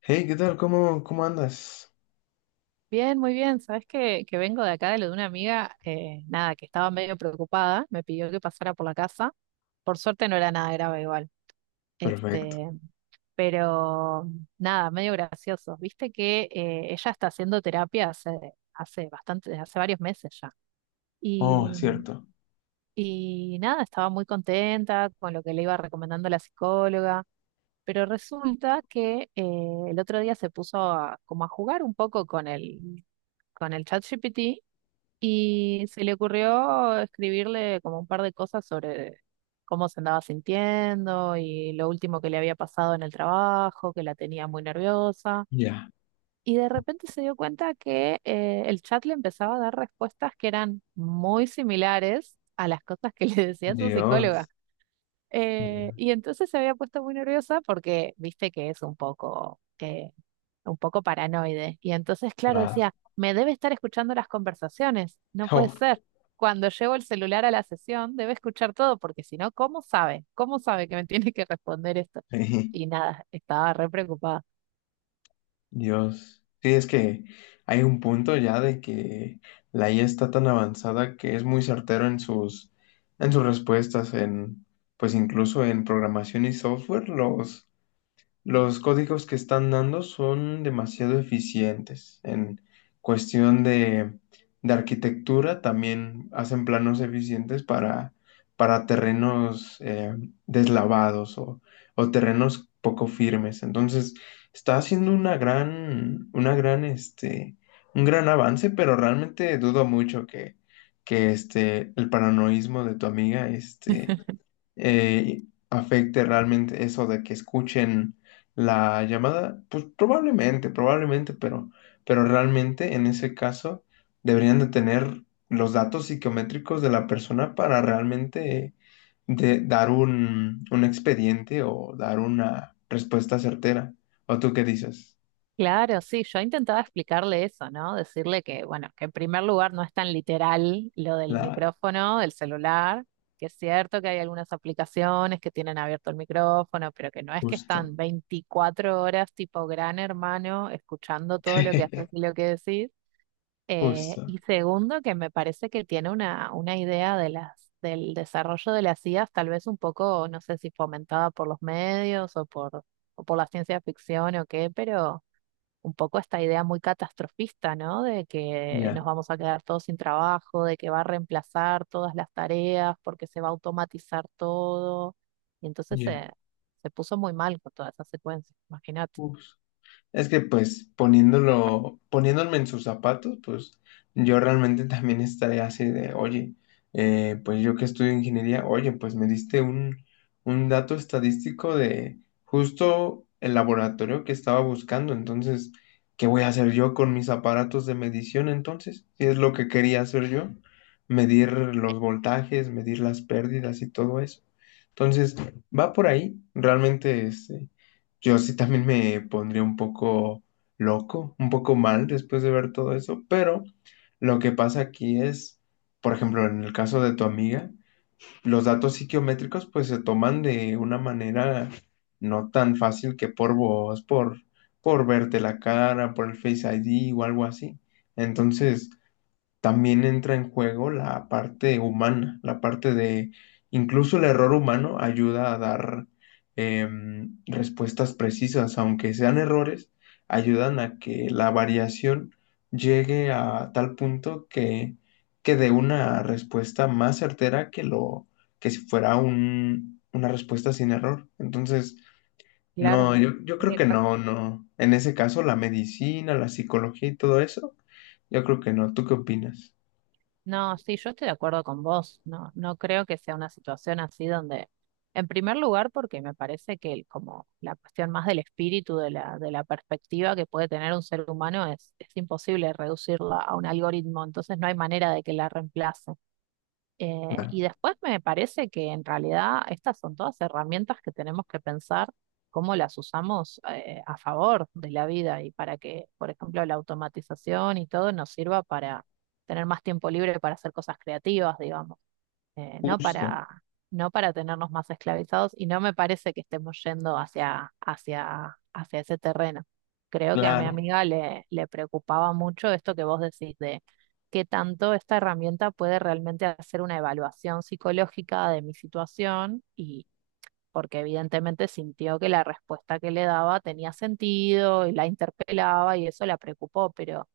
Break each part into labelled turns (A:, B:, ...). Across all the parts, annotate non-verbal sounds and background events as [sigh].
A: Hey, ¿qué tal? ¿¿Cómo andas?
B: Bien, muy bien. Sabes que vengo de acá de lo de una amiga, nada, que estaba medio preocupada, me pidió que pasara por la casa. Por suerte no era nada grave igual.
A: Perfecto.
B: Este, pero nada, medio gracioso. Viste que ella está haciendo terapia hace bastante, hace varios meses ya.
A: Oh,
B: Y,
A: es cierto.
B: y nada, estaba muy contenta con lo que le iba recomendando la psicóloga. Pero resulta que el otro día se puso como a jugar un poco con con el ChatGPT. Y se le ocurrió escribirle como un par de cosas sobre cómo se andaba sintiendo y lo último que le había pasado en el trabajo, que la tenía muy nerviosa.
A: Ya.
B: Y de repente se dio cuenta que el chat le empezaba a dar respuestas que eran muy similares a las cosas que [laughs] le decía su psicóloga.
A: Dios. Ya.
B: Y entonces se había puesto muy nerviosa porque viste que es un un poco paranoide. Y entonces,
A: [laughs]
B: claro,
A: La-
B: decía, me debe estar escuchando las conversaciones, no puede
A: Oh,
B: ser. Cuando llevo el celular a la sesión, debe escuchar todo, porque si no, ¿cómo sabe? ¿Cómo sabe que me [laughs] tiene que responder esto?
A: sí.
B: Y nada, estaba re preocupada.
A: Dios. Sí, es que hay un punto ya de que la IA está tan avanzada que es muy certero en en sus respuestas, pues incluso en programación y software. Los códigos que están dando son demasiado eficientes. En cuestión de arquitectura, también hacen planos eficientes para terrenos deslavados o terrenos poco firmes. Entonces, está haciendo una gran, un gran avance, pero realmente dudo mucho que el paranoísmo de tu amiga, eh, afecte realmente eso de que escuchen la llamada, pues probablemente, pero realmente en ese caso deberían de tener los datos psicométricos de la persona para realmente dar un expediente o dar una respuesta certera. ¿O tú qué dices?
B: Claro, sí, yo intentaba explicarle eso, ¿no? Decirle que, bueno, que en primer lugar no es tan literal lo del
A: Claro,
B: micrófono, del celular, que es cierto que hay algunas aplicaciones que tienen abierto el micrófono, pero que no es que
A: justo,
B: están 24 horas tipo gran hermano escuchando todo lo que haces
A: [laughs]
B: y lo que decís.
A: justo,
B: Y segundo, que me parece que tiene una idea de del desarrollo de las IAs, tal vez un poco, no sé si fomentada por los medios o o por la ciencia ficción o qué, pero un poco esta idea muy catastrofista, ¿no? De que nos
A: ya,
B: vamos a quedar todos sin trabajo, de que va a reemplazar todas las tareas porque se va a automatizar todo. Y entonces
A: ya,
B: se puso muy mal con toda esa secuencia, imagínate.
A: justo. Es que pues poniéndome en sus zapatos, pues yo realmente [laughs] también estaría así de, oye, pues yo que estudio ingeniería, oye, pues me diste un dato estadístico de justo el laboratorio que estaba buscando, entonces, ¿qué voy a hacer yo con mis aparatos de medición entonces? Si es lo que quería hacer yo, medir los voltajes, medir las pérdidas y todo eso. Entonces, va por ahí, realmente, yo sí también me pondría un poco loco, un poco mal después de ver todo eso, pero lo que pasa aquí es, por ejemplo, en el caso de tu amiga, los datos psiquiométricos pues se toman de una manera no tan fácil que por por verte la cara, por el Face ID o algo así. Entonces, también entra en juego la parte humana, la parte de incluso el error humano ayuda a dar respuestas precisas, aunque sean errores, ayudan a que la variación llegue a tal punto que dé una respuesta más certera que lo que si fuera una respuesta sin error. Entonces,
B: Claro,
A: no, yo
B: sí,
A: creo que no,
B: exactamente.
A: no. En ese caso, la medicina, la psicología y todo eso, yo creo que no. ¿Tú qué opinas?
B: No, sí, yo estoy de acuerdo con vos. No, no creo que sea una situación así donde, en primer lugar, porque me parece que como la cuestión más del espíritu, de de la perspectiva que puede tener un ser humano, es imposible reducirla a un algoritmo. Entonces no hay manera de que la reemplace. Y
A: Claro,
B: después me parece que en realidad estas son todas herramientas que tenemos que pensar cómo las usamos a favor de la vida y para que, por ejemplo, la automatización y todo nos sirva para tener más tiempo libre para hacer cosas creativas, digamos no
A: justo,
B: no para tenernos más esclavizados y no me parece que estemos yendo hacia ese terreno. Creo que a mi
A: claro,
B: amiga le preocupaba mucho esto que vos decís de qué tanto esta herramienta puede realmente hacer una evaluación psicológica de mi situación y porque evidentemente sintió que la respuesta que le daba tenía sentido y la interpelaba y eso la preocupó, pero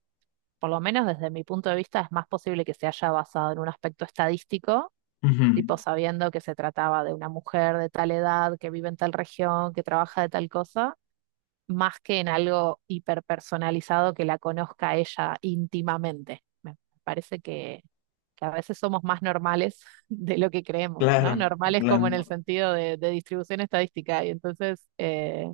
B: por lo menos desde mi punto de vista es más posible que se haya basado en un aspecto estadístico
A: ujú,
B: tipo sabiendo que se trataba de una mujer de tal edad, que vive en tal región, que trabaja de tal cosa, más que en algo hiperpersonalizado que la conozca ella íntimamente. Me parece que a veces somos más normales [laughs] de lo que creemos, ¿no?
A: claro,
B: Normales como en el
A: claro,
B: sentido de distribución estadística. Y entonces,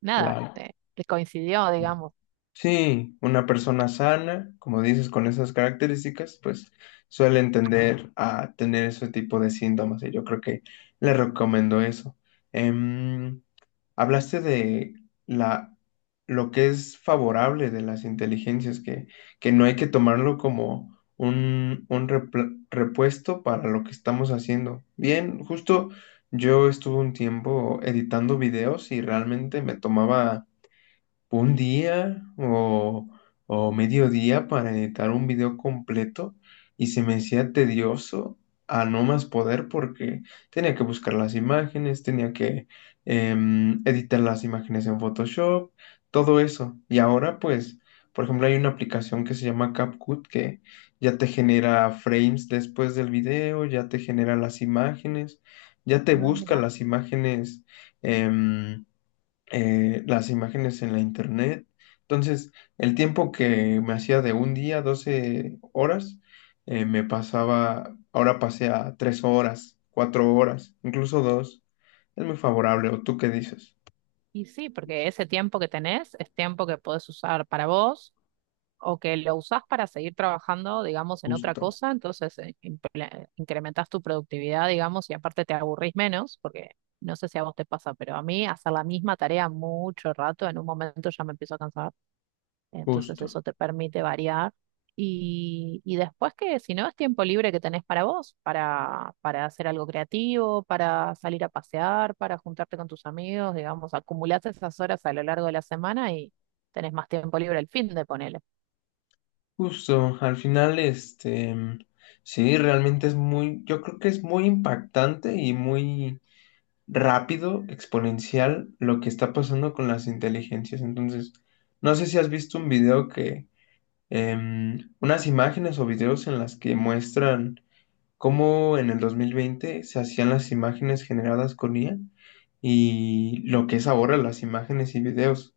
B: nada,
A: claro.
B: que coincidió, digamos.
A: Sí, una persona sana, como dices, con esas características, pues suele entender a tener ese tipo de síntomas y yo creo que le recomiendo eso. Em, Hablaste de la, lo que es favorable de las inteligencias, que no hay que tomarlo como un repuesto para lo que estamos haciendo. Bien, justo yo estuve un tiempo editando videos y realmente me tomaba un día o medio día para editar un video completo y se me hacía tedioso a no más poder porque tenía que buscar las imágenes, tenía que editar las imágenes en Photoshop, todo eso. Y ahora pues, por ejemplo, hay una aplicación que se llama CapCut que ya te genera frames después del video, ya te genera las imágenes, ya te
B: Ah,
A: busca
B: mirá.
A: las imágenes em, las imágenes en la internet. Entonces, el tiempo que me hacía de un día, 12 horas, me pasaba, ahora pasé a 3 horas, 4 horas, incluso dos. Es muy favorable, ¿o tú qué dices?
B: Y sí, porque ese tiempo que tenés es tiempo que podés usar para vos o que lo usás para seguir trabajando, digamos, en otra
A: Justo,
B: cosa, entonces incrementás tu productividad, digamos, y aparte te aburrís menos, porque no sé si a vos te pasa, pero a mí hacer la misma tarea mucho rato, en un momento ya me empiezo a cansar, entonces
A: justo,
B: eso te permite variar. Y después que si no es tiempo libre que tenés para vos, para hacer algo creativo, para salir a pasear, para juntarte con tus amigos, digamos, acumulás esas horas a lo largo de la semana y tenés más tiempo libre el fin de ponerle.
A: justo. Al final, sí, realmente es muy, yo creo que es muy impactante y muy rápido, exponencial lo que está pasando con las inteligencias. Entonces, no sé si has visto un video unas imágenes o videos en las que muestran cómo en el 2020 se hacían las imágenes generadas con IA y lo que es ahora las imágenes y videos.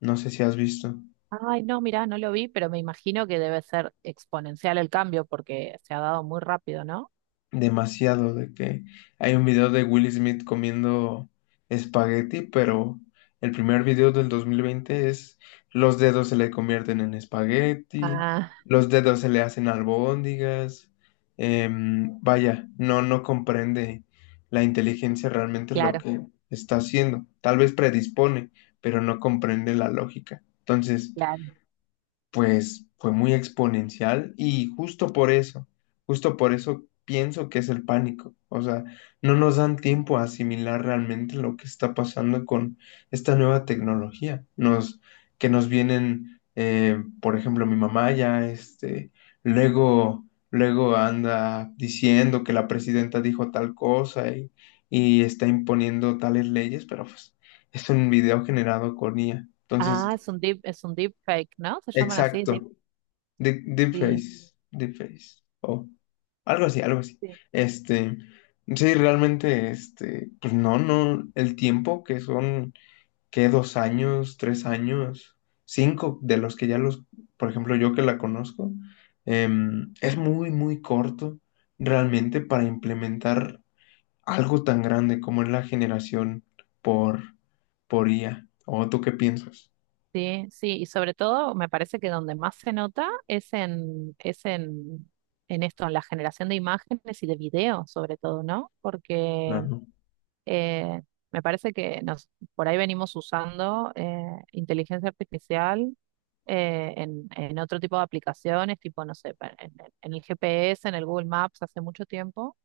A: No sé si has visto.
B: Ay, no, mirá, no lo vi, pero me imagino que debe ser exponencial el cambio porque se ha dado muy rápido, ¿no?
A: Demasiado, de que hay un video de Will Smith comiendo espagueti, pero el primer video del 2020 es los dedos se le convierten en espagueti,
B: Ah,
A: los dedos se le hacen albóndigas. Vaya, no, no comprende la inteligencia realmente lo
B: claro,
A: que está haciendo. Tal vez predispone, pero no comprende la lógica. Entonces,
B: claro.
A: pues fue muy exponencial y justo por eso pienso que es el pánico. O sea, no nos dan tiempo a asimilar realmente lo que está pasando con esta nueva tecnología. Que nos vienen, por ejemplo, mi mamá ya, luego, luego anda diciendo que la presidenta dijo tal cosa y está imponiendo tales leyes, pero pues es un video generado con IA. Entonces,
B: Ah, es un deep fake, ¿no? Se llaman así, deep.
A: exacto. Deep,
B: Sí,
A: Deepface, Deepface, o algo así, algo así.
B: sí,
A: Este, sí, realmente, pues no, no, el tiempo que son, que 2 años, 3 años, cinco de los que ya por ejemplo, yo que la conozco, es muy, muy corto realmente para implementar algo tan grande como es la generación por, por IA. ¿O tú qué piensas?
B: sí, sí. Y sobre todo, me parece que donde más se nota es es en esto, en la generación de imágenes y de videos, sobre todo, ¿no?
A: No,
B: Porque
A: no,
B: Eh, me parece que nos, por ahí venimos usando inteligencia artificial en otro tipo de aplicaciones, tipo, no sé, pa- en el GPS, en el Google Maps hace mucho tiempo,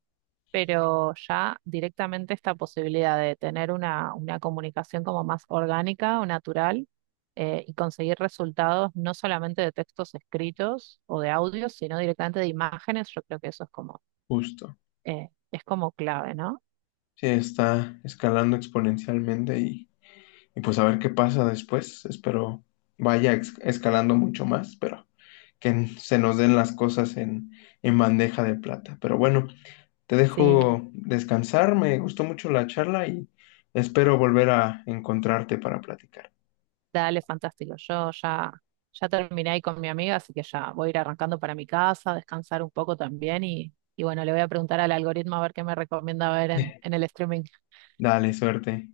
B: pero ya directamente esta posibilidad de tener una comunicación como más orgánica o natural y conseguir resultados no solamente de textos escritos o de audios, sino directamente de imágenes, yo creo que eso
A: justo.
B: es como clave, ¿no?
A: Sí, está escalando exponencialmente y pues a ver qué pasa después. Espero vaya escalando mucho más, pero que se nos den las cosas en bandeja de plata. Pero bueno, te
B: Sí.
A: dejo descansar, me gustó mucho la charla y espero volver a encontrarte para platicar.
B: Dale, fantástico. Yo ya, ya terminé ahí con mi amiga, así que ya voy a ir arrancando para mi casa, descansar un poco también y bueno, le voy a preguntar al algoritmo a ver qué me recomienda ver en
A: [laughs]
B: el streaming.
A: Dale, suerte.